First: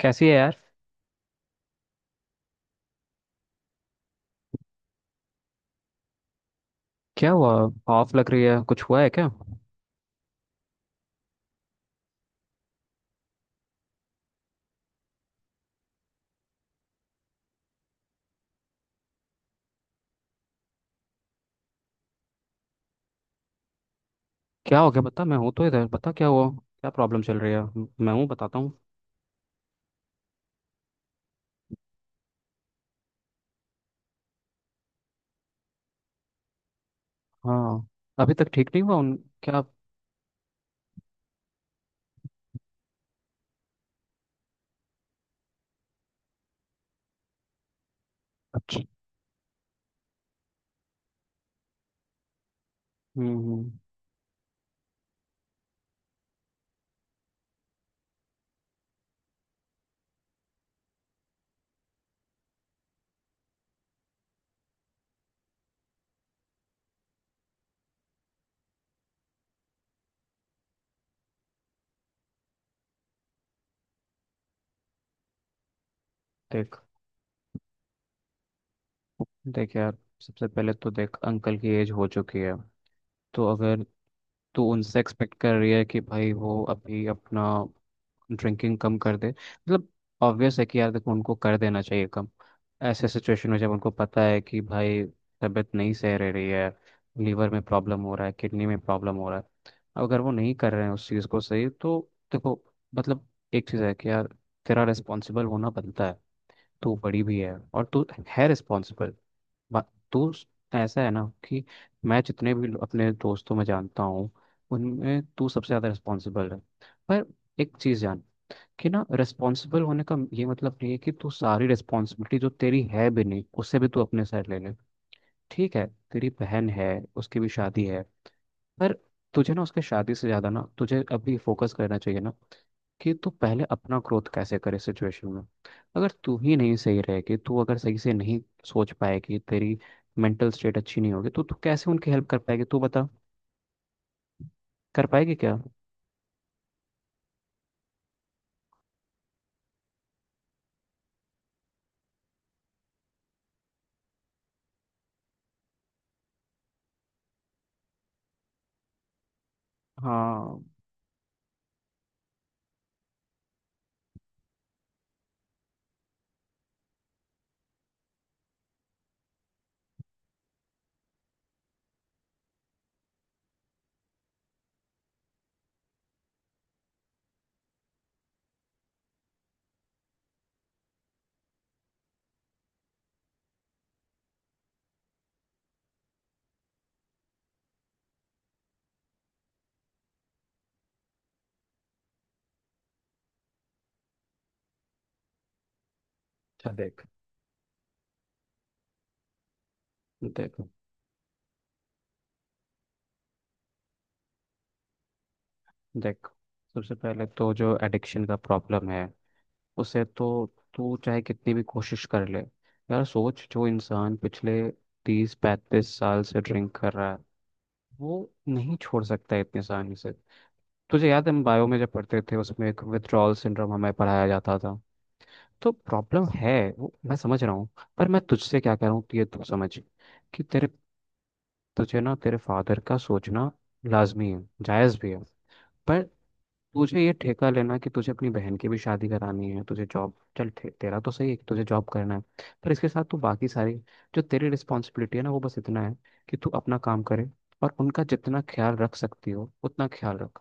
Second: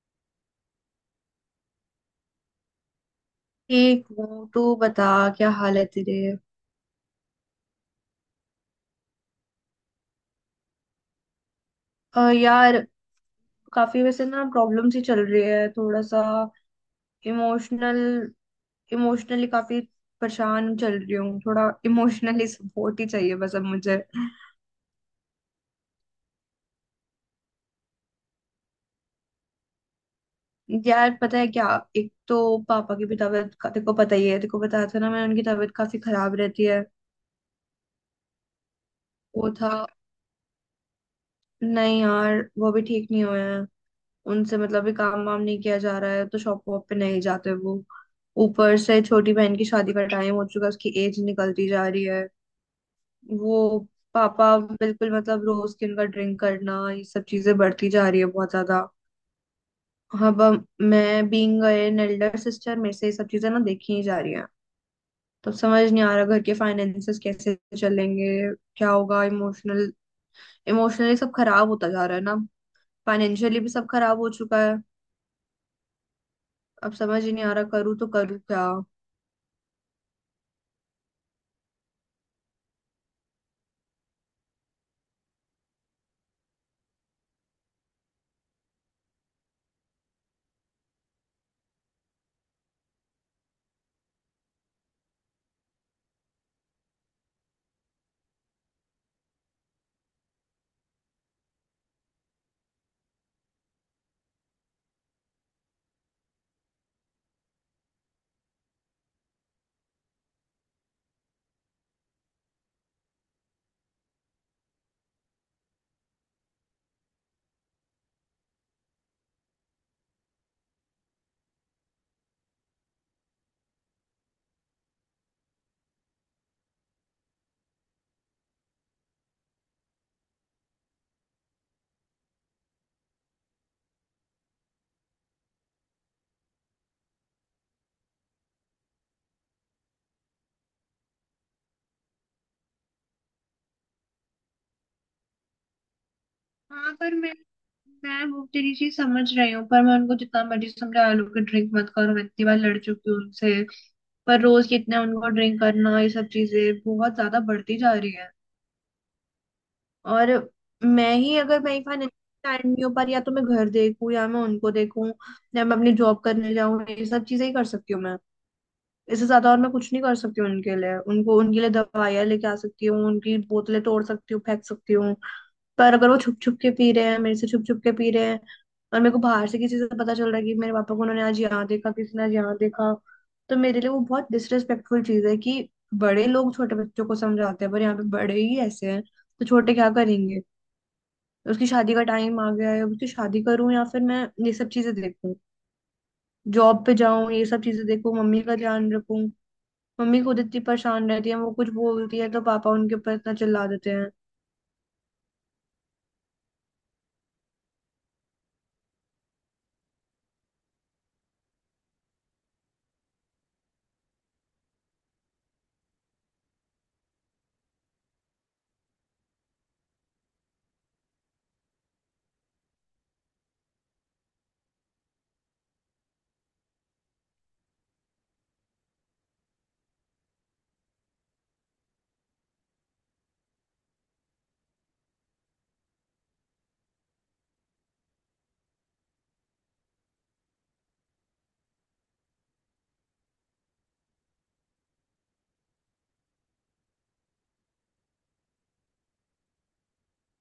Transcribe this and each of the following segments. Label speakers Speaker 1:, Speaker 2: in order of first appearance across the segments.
Speaker 1: कैसी है यार?
Speaker 2: ठीक हूँ तू बता। क्या हाल है तेरे।
Speaker 1: क्या हुआ? ऑफ लग रही है, कुछ हुआ है क्या?
Speaker 2: यार काफी वैसे ना प्रॉब्लम्स ही चल रही है थोड़ा सा इमोशनल इमोशनली काफी परेशान चल रही हूँ थोड़ा इमोशनली सपोर्ट ही चाहिए बस अब मुझे।
Speaker 1: क्या हो गया बता, मैं हूँ तो, इधर बता क्या हुआ, क्या प्रॉब्लम चल रही है। मैं हूँ, बताता हूँ।
Speaker 2: यार पता है क्या। एक तो पापा की भी तबीयत तेरे को पता ही है, तेरे को बताया था ना मैंने। उनकी तबीयत काफी खराब रहती है।
Speaker 1: हाँ। अभी तक ठीक नहीं हुआ उन?
Speaker 2: वो
Speaker 1: क्या?
Speaker 2: था। नहीं यार, वो भी ठीक नहीं हुए हैं। उनसे मतलब भी काम वाम नहीं किया जा रहा है, तो शॉप वॉप पे नहीं जाते वो। ऊपर
Speaker 1: अच्छा।
Speaker 2: से छोटी बहन की शादी का टाइम हो चुका है, उसकी एज निकलती जा रही है। वो
Speaker 1: हम्म।
Speaker 2: पापा बिल्कुल मतलब रोज की उनका ड्रिंक करना ये सब चीजें बढ़ती जा रही है बहुत ज्यादा। अब मैं बीइंग एन एल्डर सिस्टर मेरे से ये सब चीजें ना देखी ही जा रही हैं। तो समझ नहीं आ रहा घर के फाइनेंसेस कैसे चलेंगे, क्या होगा। इमोशनली सब खराब होता जा रहा है ना, फाइनेंशियली भी सब खराब हो चुका है।
Speaker 1: देख।
Speaker 2: अब समझ ही नहीं आ रहा करूँ तो करूँ क्या।
Speaker 1: देख यार, सबसे पहले तो देख अंकल की एज हो चुकी है। तो अगर तू उनसे एक्सपेक्ट कर रही है कि भाई वो अभी अपना ड्रिंकिंग कम कर दे, मतलब ऑब्वियस है कि यार देखो उनको कर देना चाहिए कम। ऐसे सिचुएशन में जब उनको पता है कि भाई तबीयत नहीं सह रह रही है, लीवर में प्रॉब्लम हो रहा है, किडनी में प्रॉब्लम हो रहा है, अगर वो नहीं कर रहे हैं उस चीज़ को सही, तो देखो मतलब एक चीज़ है कि यार तेरा रिस्पॉन्सिबल होना बनता है। तू बड़ी भी है और तू है रिस्पॉन्सिबल। बा- तो स- ऐसा है ना कि मैं जितने भी अपने दोस्तों में जानता हूँ, उनमें तू सबसे ज़्यादा रिस्पॉन्सिबल है। पर एक चीज़ जान, कि ना रिस्पॉन्सिबल होने का ये मतलब नहीं है कि तू सारी रिस्पॉन्सिबिलिटी जो तेरी है भी नहीं उससे भी तू अपने साइड ले ले। ठीक है? तेरी बहन है, उसकी भी शादी है। पर तुझे ना उसके शादी से ज्यादा ना तुझे अभी फोकस करना चाहिए ना, कि तू पहले अपना ग्रोथ कैसे करे सिचुएशन में। अगर तू ही नहीं सही रहेगी, तू अगर सही से नहीं सोच पाएगी, तेरी मेंटल स्टेट अच्छी नहीं होगी, तो तू कैसे उनकी हेल्प कर पाएगी? तू बता, कर पाएगी क्या?
Speaker 2: हाँ पर मैं वो तेरी चीज समझ रही हूँ, पर मैं उनको जितना मर्जी समझा लो कि ड्रिंक मत करो, मैं इतनी बार लड़ चुकी हूँ उनसे। पर रोज कितना उनको ड्रिंक करना ये सब चीजें बहुत ज्यादा बढ़ती जा रही है। और
Speaker 1: हाँ
Speaker 2: मैं ही अगर, मेरी फाइनेंशियल टाइम नहीं हो पा रही, या तो मैं घर देखूँ या मैं उनको देखूँ या मैं अपनी जॉब करने जाऊँ, ये सब चीजें ही कर सकती हूँ मैं। इससे ज्यादा और मैं कुछ नहीं कर सकती हूँ उनके लिए। उनको उनके लिए दवाइयाँ लेके आ सकती हूँ, उनकी बोतलें तोड़ सकती हूँ, फेंक सकती हूँ। पर अगर वो छुप छुप के पी रहे हैं, मेरे से छुप छुप के पी रहे हैं, और मेरे को बाहर से किसी से पता चल रहा है कि मेरे पापा को उन्होंने आज यहाँ देखा, किसी ने आज यहाँ देखा, तो मेरे लिए वो बहुत डिसरेस्पेक्टफुल चीज है कि बड़े लोग छोटे बच्चों को समझाते हैं, पर यहाँ पे बड़े ही ऐसे हैं, तो छोटे क्या करेंगे। उसकी शादी का टाइम आ गया है, अब उसकी शादी करूं या फिर मैं ये सब चीजें देखूं,
Speaker 1: अच्छा
Speaker 2: जॉब पे
Speaker 1: देख।
Speaker 2: जाऊं, ये सब चीजें देखूं, मम्मी का ध्यान रखूं। मम्मी खुद
Speaker 1: देख,
Speaker 2: इतनी परेशान रहती है, वो कुछ बोलती है तो पापा उनके ऊपर इतना चिल्ला देते हैं।
Speaker 1: देख, सबसे पहले तो जो एडिक्शन का प्रॉब्लम है उसे तो तू चाहे कितनी भी कोशिश कर ले। यार सोच, जो इंसान पिछले 30-35 साल से ड्रिंक कर रहा है वो नहीं छोड़ सकता है इतनी आसानी से। तुझे याद है हम बायो में जब पढ़ते थे, उसमें एक विथड्रॉल सिंड्रोम हमें पढ़ाया जाता था। तो प्रॉब्लम है, वो मैं समझ रहा हूँ। पर मैं तुझसे क्या कह रहा हूँ कि ये तू समझ, कि तेरे, तुझे ना तेरे फादर का सोचना लाजमी है, जायज़ भी है। पर तुझे ये ठेका लेना कि तुझे अपनी बहन की भी शादी करानी है, तुझे जॉब, तेरा तो सही है कि तुझे जॉब करना है। पर इसके साथ तू बाकी सारी, जो तेरी रिस्पॉन्सिबिलिटी है ना वो बस इतना है कि तू अपना काम करे और उनका जितना ख्याल रख सकती हो उतना ख्याल रख।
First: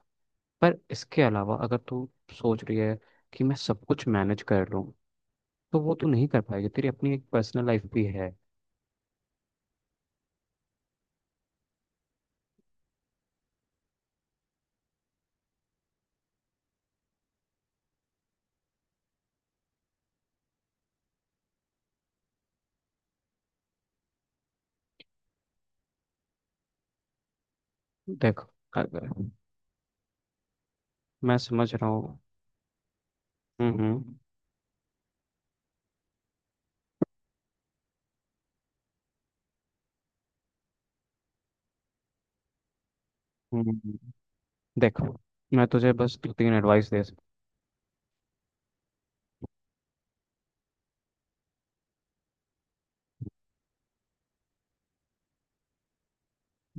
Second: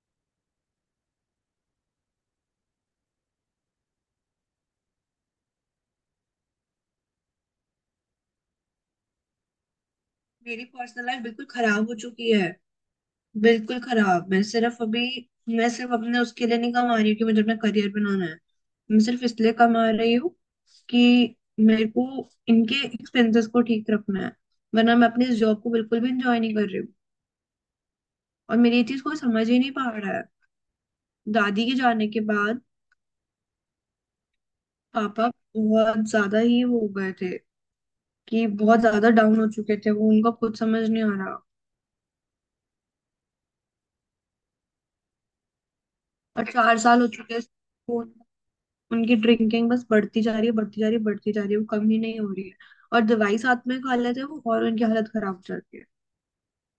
Speaker 1: पर इसके अलावा अगर तू सोच रही है कि मैं सब कुछ मैनेज कर लूँ, तो वो तू नहीं कर पाएगी। तेरी अपनी एक पर्सनल लाइफ भी है।
Speaker 2: मेरी पर्सनल लाइफ बिल्कुल खराब हो चुकी है। बिल्कुल खराब। मैं सिर्फ अपने उसके लिए नहीं कमा रही हूँ कि मुझे अपना करियर बनाना है। मैं सिर्फ इसलिए कमा रही हूँ कि मेरे को इनके एक्सपेंसेस को ठीक रखना है, वरना मैं अपने इस जॉब को बिल्कुल भी इंजॉय नहीं कर रही हूँ।
Speaker 1: देख।
Speaker 2: और मेरी ये चीज
Speaker 1: अगर,
Speaker 2: कोई समझ ही नहीं पा रहा है।
Speaker 1: मैं
Speaker 2: दादी
Speaker 1: समझ
Speaker 2: के
Speaker 1: रहा
Speaker 2: जाने
Speaker 1: हूँ।
Speaker 2: के बाद
Speaker 1: हम्म हम्म
Speaker 2: पापा बहुत ज्यादा ही वो हो गए थे, कि बहुत ज्यादा डाउन हो चुके थे वो। उनका खुद समझ नहीं आ रहा।
Speaker 1: हम्म, हम्म। देख, मैं तुझे बस दो
Speaker 2: और
Speaker 1: तीन
Speaker 2: चार
Speaker 1: एडवाइस
Speaker 2: साल
Speaker 1: दे
Speaker 2: हो
Speaker 1: सकता।
Speaker 2: चुके हैं। उनकी ड्रिंकिंग बस बढ़ती जा रही है, बढ़ती जा रही है, बढ़ती जा रही है, वो कम ही नहीं हो रही है। और दवाई साथ में खा लेते हैं वो, और उनकी हालत खराब हो जाती है।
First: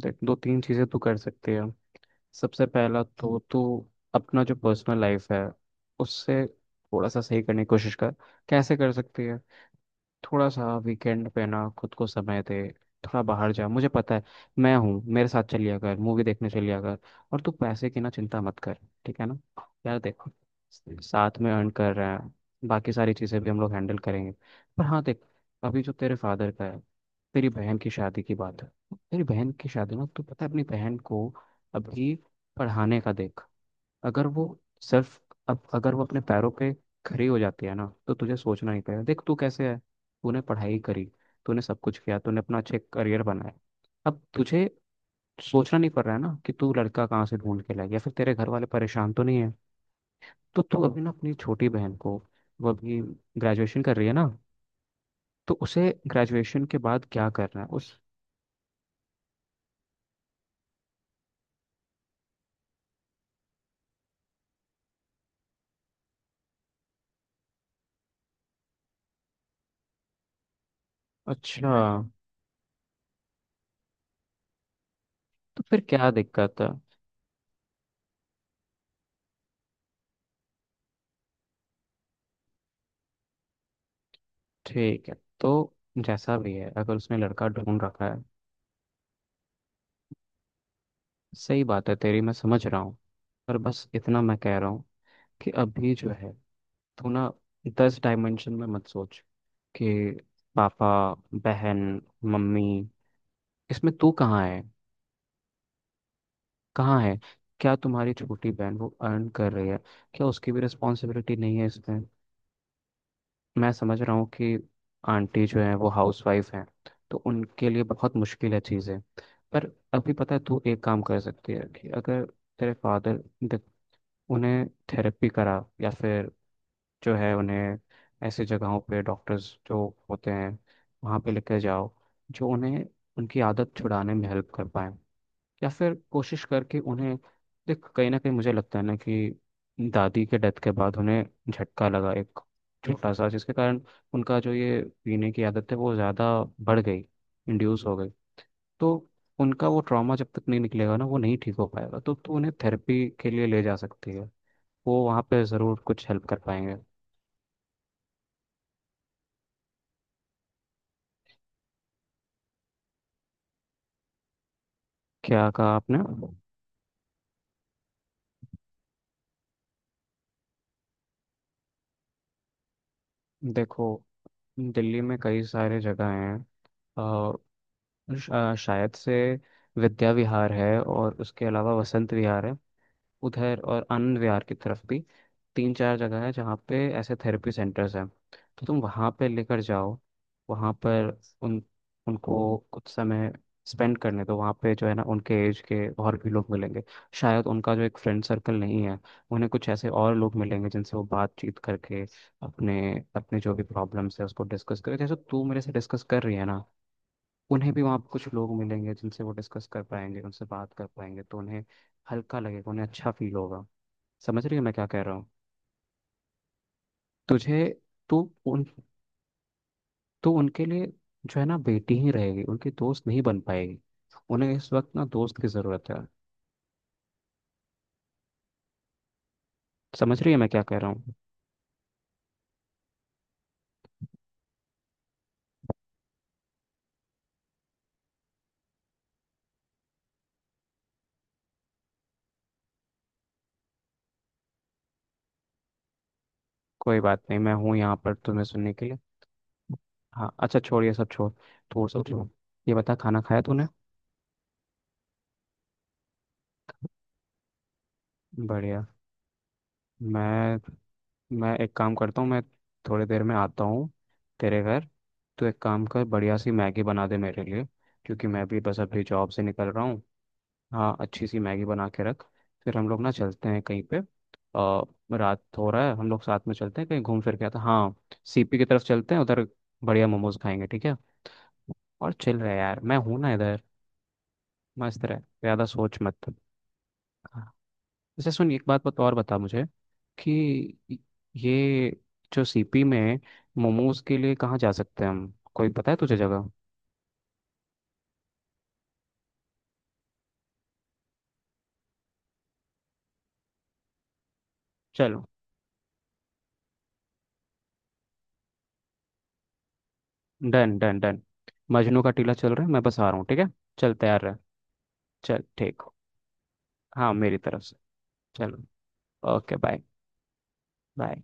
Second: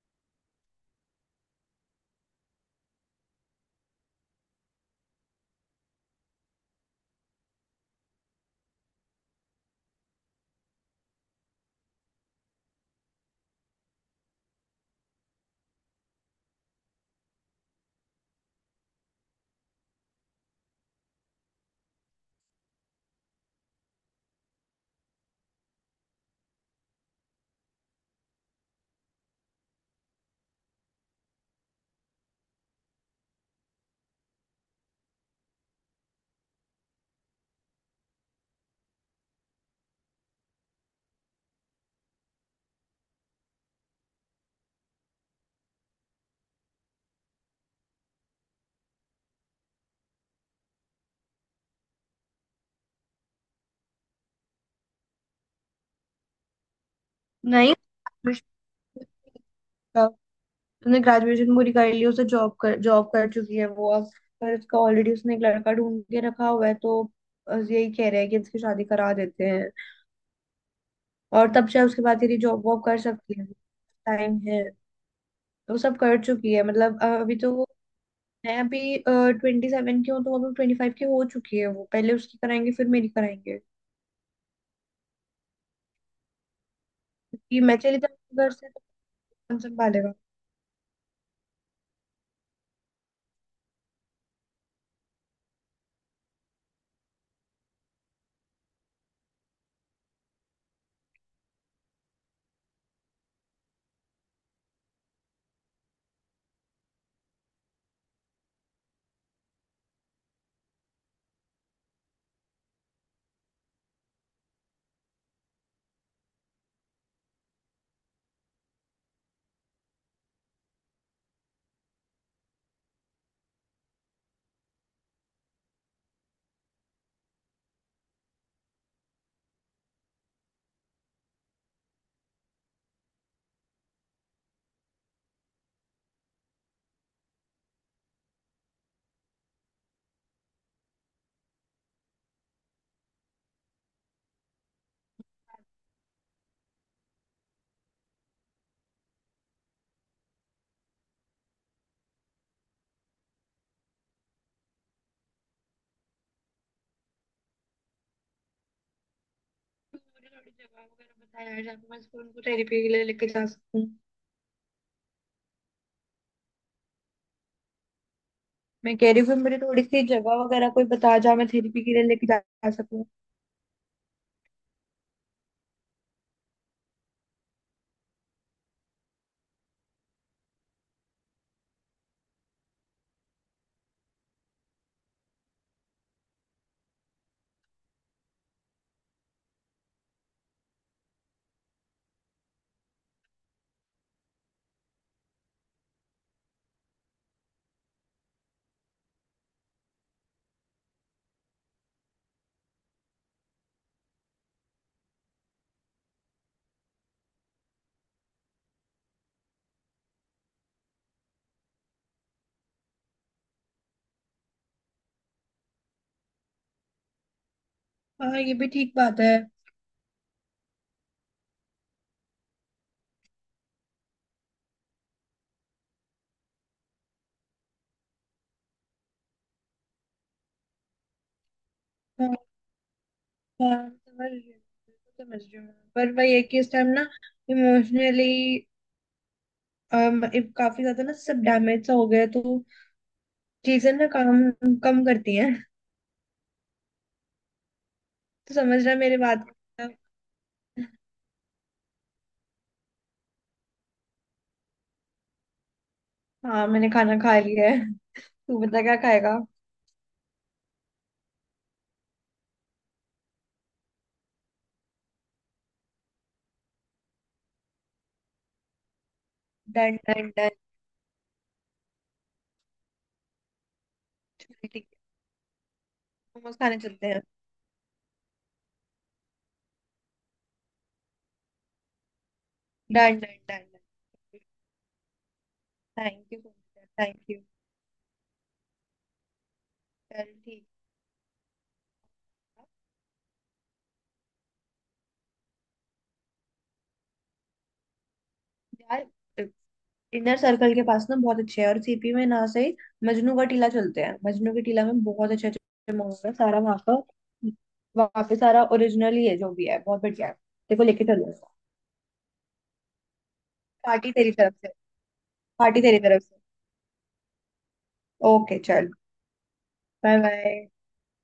Speaker 1: देख, दो तीन चीज़ें तो कर सकते हैं। सबसे पहला तो अपना जो पर्सनल लाइफ है उससे थोड़ा सा सही करने की कोशिश कर। कैसे कर सकती है? थोड़ा सा वीकेंड पे ना खुद को समय दे, थोड़ा बाहर जा। मुझे पता है, मैं हूँ, मेरे साथ चलिया कर, मूवी देखने चलिया कर। और तू पैसे की ना चिंता मत कर। ठीक है ना? यार देखो, साथ में अर्न कर रहे हैं, बाकी सारी चीज़ें भी हम लोग हैंडल करेंगे। पर हाँ देख, अभी जो तेरे फादर का है, तेरी बहन की शादी की बात है। तेरी बहन की शादी ना, तू पता है अपनी बहन को अभी पढ़ाने का देख, अगर वो सिर्फ, अब अगर वो अपने पैरों पे खड़ी हो जाती है ना, तो तुझे सोचना नहीं पड़ेगा। देख तू कैसे है, तूने पढ़ाई करी, तूने सब कुछ किया, तूने अपना अच्छे करियर बनाया। अब तुझे सोचना नहीं पड़ रहा है ना कि तू लड़का कहाँ से ढूंढ के लाएगी या फिर तेरे घर वाले परेशान तो नहीं है। तो तू अभी ना अपनी छोटी बहन को, वो अभी ग्रेजुएशन कर रही है ना, तो उसे ग्रेजुएशन के बाद क्या करना है
Speaker 2: नहीं,
Speaker 1: उस।
Speaker 2: उसने ग्रेजुएशन पूरी कर ली। उसे जॉब कर चुकी है वो अब। पर उसका ऑलरेडी उसने एक लड़का ढूंढ के रखा हुआ है, तो बस यही कह रहे हैं कि इसकी शादी करा देते हैं। और तब
Speaker 1: अच्छा।
Speaker 2: शायद उसके बाद यदि जॉब वॉब कर सकती है, टाइम है।
Speaker 1: तो
Speaker 2: तो
Speaker 1: फिर
Speaker 2: सब
Speaker 1: क्या
Speaker 2: कर चुकी
Speaker 1: दिक्कत
Speaker 2: है
Speaker 1: है?
Speaker 2: मतलब। अभी तो वो है। अभी 27 की हूँ, तो अभी 25 की हो चुकी है वो। पहले उसकी कराएंगे, फिर मेरी कराएंगे।
Speaker 1: ठीक है। तो जैसा भी है, अगर उसने लड़का
Speaker 2: कि मैं
Speaker 1: ढूंढ
Speaker 2: चली
Speaker 1: रखा है,
Speaker 2: जाऊंगी घर से तो कौन संभालेगा।
Speaker 1: सही बात है तेरी, मैं समझ रहा हूँ। पर बस इतना मैं कह रहा हूँ कि अभी जो है तू ना 10 डायमेंशन में मत सोच, कि पापा, बहन, मम्मी, इसमें तू कहाँ है? कहाँ है? क्या तुम्हारी छोटी बहन वो अर्न कर रही है? क्या उसकी भी रिस्पॉन्सिबिलिटी नहीं है इसमें? मैं समझ रहा हूँ कि आंटी जो है वो हाउसवाइफ हैं, तो उनके लिए बहुत मुश्किल है चीज़ें। पर अभी पता है तू एक काम कर सकती है, कि अगर तेरे फादर, उन्हें थेरेपी करा, या फिर जो है उन्हें ऐसे जगहों पे डॉक्टर्स जो होते हैं वहाँ पे लेकर जाओ, जो उन्हें उनकी आदत छुड़ाने में हेल्प कर पाए। या फिर कोशिश करके उन्हें, देख कहीं ना कहीं मुझे लगता है ना कि दादी के डेथ के बाद उन्हें झटका लगा एक छोटा सा, जिसके कारण उनका जो ये पीने की आदत है वो ज़्यादा बढ़ गई, इंड्यूस हो गई। तो उनका वो ट्रॉमा जब तक नहीं निकलेगा ना, वो नहीं ठीक हो पाएगा। तो उन्हें थेरेपी के लिए ले जा सकती है, वो वहाँ पे ज़रूर कुछ हेल्प कर पाएंगे।
Speaker 2: मुझे थोड़ी जगह वगैरह बताया यार, जहाँ पे मैं इसको उनको थेरेपी के लिए लेके जा सकूँ।
Speaker 1: क्या कहा आपने?
Speaker 2: मैं कह रही हूँ कि मुझे थोड़ी सी जगह वगैरह कोई बता जहाँ मैं थेरेपी के लिए लेके जा सकूँ।
Speaker 1: देखो, दिल्ली में कई सारे जगह हैं। अ, शायद से विद्या विहार है, और उसके अलावा वसंत विहार है उधर, और आनंद विहार की तरफ भी। तीन चार जगह है जहाँ पे ऐसे थेरेपी सेंटर्स हैं। तो तुम वहाँ पे लेकर जाओ, वहाँ पर उन, उनको कुछ समय स्पेंड करने दो। वहाँ पे जो है ना उनके एज के और भी लोग मिलेंगे, शायद उनका जो एक फ्रेंड सर्कल नहीं है, उन्हें कुछ ऐसे और लोग मिलेंगे जिनसे वो बातचीत करके अपने अपने जो भी प्रॉब्लम्स है उसको डिस्कस करें, जैसे तू मेरे से डिस्कस कर रही है ना, उन्हें भी वहाँ पे कुछ लोग मिलेंगे जिनसे वो डिस्कस कर पाएंगे, उनसे बात कर पाएंगे, तो उन्हें हल्का लगेगा, उन्हें अच्छा फील होगा। समझ रही है मैं क्या कह रहा हूँ? तुझे, तू
Speaker 2: हाँ ये
Speaker 1: उन
Speaker 2: भी ठीक बात है।
Speaker 1: तू उनके लिए जो है ना बेटी ही रहेगी, उनकी दोस्त नहीं बन पाएगी। उन्हें इस वक्त ना दोस्त की ज़रूरत है। समझ रही है मैं क्या कह रहा हूँ?
Speaker 2: हाँ। हाँ, समझ रही हूँ। बिल्कुल समझ रही हूँ मैं। पर वही है कि इस टाइम ना इमोशनली काफी ज्यादा ना सब डैमेज सा हो गया है, तो चीजें ना काम कम करती हैं।
Speaker 1: कोई बात नहीं, मैं हूँ यहाँ पर तुम्हें
Speaker 2: तो
Speaker 1: सुनने
Speaker 2: समझ
Speaker 1: के
Speaker 2: रहा
Speaker 1: लिए।
Speaker 2: है मेरी बात को?
Speaker 1: हाँ अच्छा, छोड़ ये सब छोड़, छोड़ सब छोड़। ये बता, खाना खाया तूने?
Speaker 2: हाँ मैंने खाना खा लिया है। तू बता
Speaker 1: बढ़िया।
Speaker 2: क्या खाएगा।
Speaker 1: मैं मैं एक काम करता हूँ, मैं थोड़ी देर में आता हूँ तेरे घर। तो एक काम कर, बढ़िया सी मैगी बना दे मेरे लिए। क्योंकि मैं भी बस अभी जॉब से निकल रहा
Speaker 2: डन
Speaker 1: हूँ।
Speaker 2: Done done.
Speaker 1: हाँ, अच्छी सी मैगी बना के रख, फिर हम लोग ना चलते हैं कहीं पे।
Speaker 2: ठीक
Speaker 1: आ,
Speaker 2: है।
Speaker 1: रात हो रहा है, हम लोग साथ में
Speaker 2: मोमोज खाने
Speaker 1: चलते हैं, कहीं
Speaker 2: चलते
Speaker 1: घूम
Speaker 2: हैं।
Speaker 1: फिर के आते हैं। हाँ। CP की तरफ चलते हैं उधर, बढ़िया मोमोज खाएंगे। ठीक है? और चिल रहे यार, मैं
Speaker 2: डन
Speaker 1: हूं
Speaker 2: डन
Speaker 1: ना इधर।
Speaker 2: Done done.
Speaker 1: मस्त रहे, ज़्यादा सोच
Speaker 2: थैंक
Speaker 1: मत।
Speaker 2: You so much, thank you.
Speaker 1: जैसे सुन, एक बात बत और बता मुझे
Speaker 2: चल ठीक।
Speaker 1: कि ये जो CP में मोमोज के लिए कहाँ जा सकते हैं हम, कोई पता है तुझे जगह?
Speaker 2: है यार, इनर सर्कल के पास ना बहुत अच्छे है। और सीपी में ना से मजनू का टीला चलते हैं। मजनू के टीला में
Speaker 1: चलो।
Speaker 2: बहुत अच्छे अच्छे मोमोज है सारा वहाँ का। वहाँ पे सारा ओरिजिनल ही है जो भी है, बहुत बढ़िया है।
Speaker 1: डन
Speaker 2: देखो
Speaker 1: डन
Speaker 2: लेके
Speaker 1: डन।
Speaker 2: चलो।
Speaker 1: मजनू का टीला चल रहा है, मैं बस आ रहा हूँ। ठीक है। चल
Speaker 2: पार्टी
Speaker 1: तैयार
Speaker 2: तेरी
Speaker 1: रह।
Speaker 2: तरफ से।
Speaker 1: चल
Speaker 2: पार्टी
Speaker 1: ठीक।
Speaker 2: तेरी तरफ से।
Speaker 1: हाँ, मेरी तरफ से।
Speaker 2: ओके
Speaker 1: चलो।
Speaker 2: चल।
Speaker 1: Okay bye.
Speaker 2: Bye bye.
Speaker 1: Bye.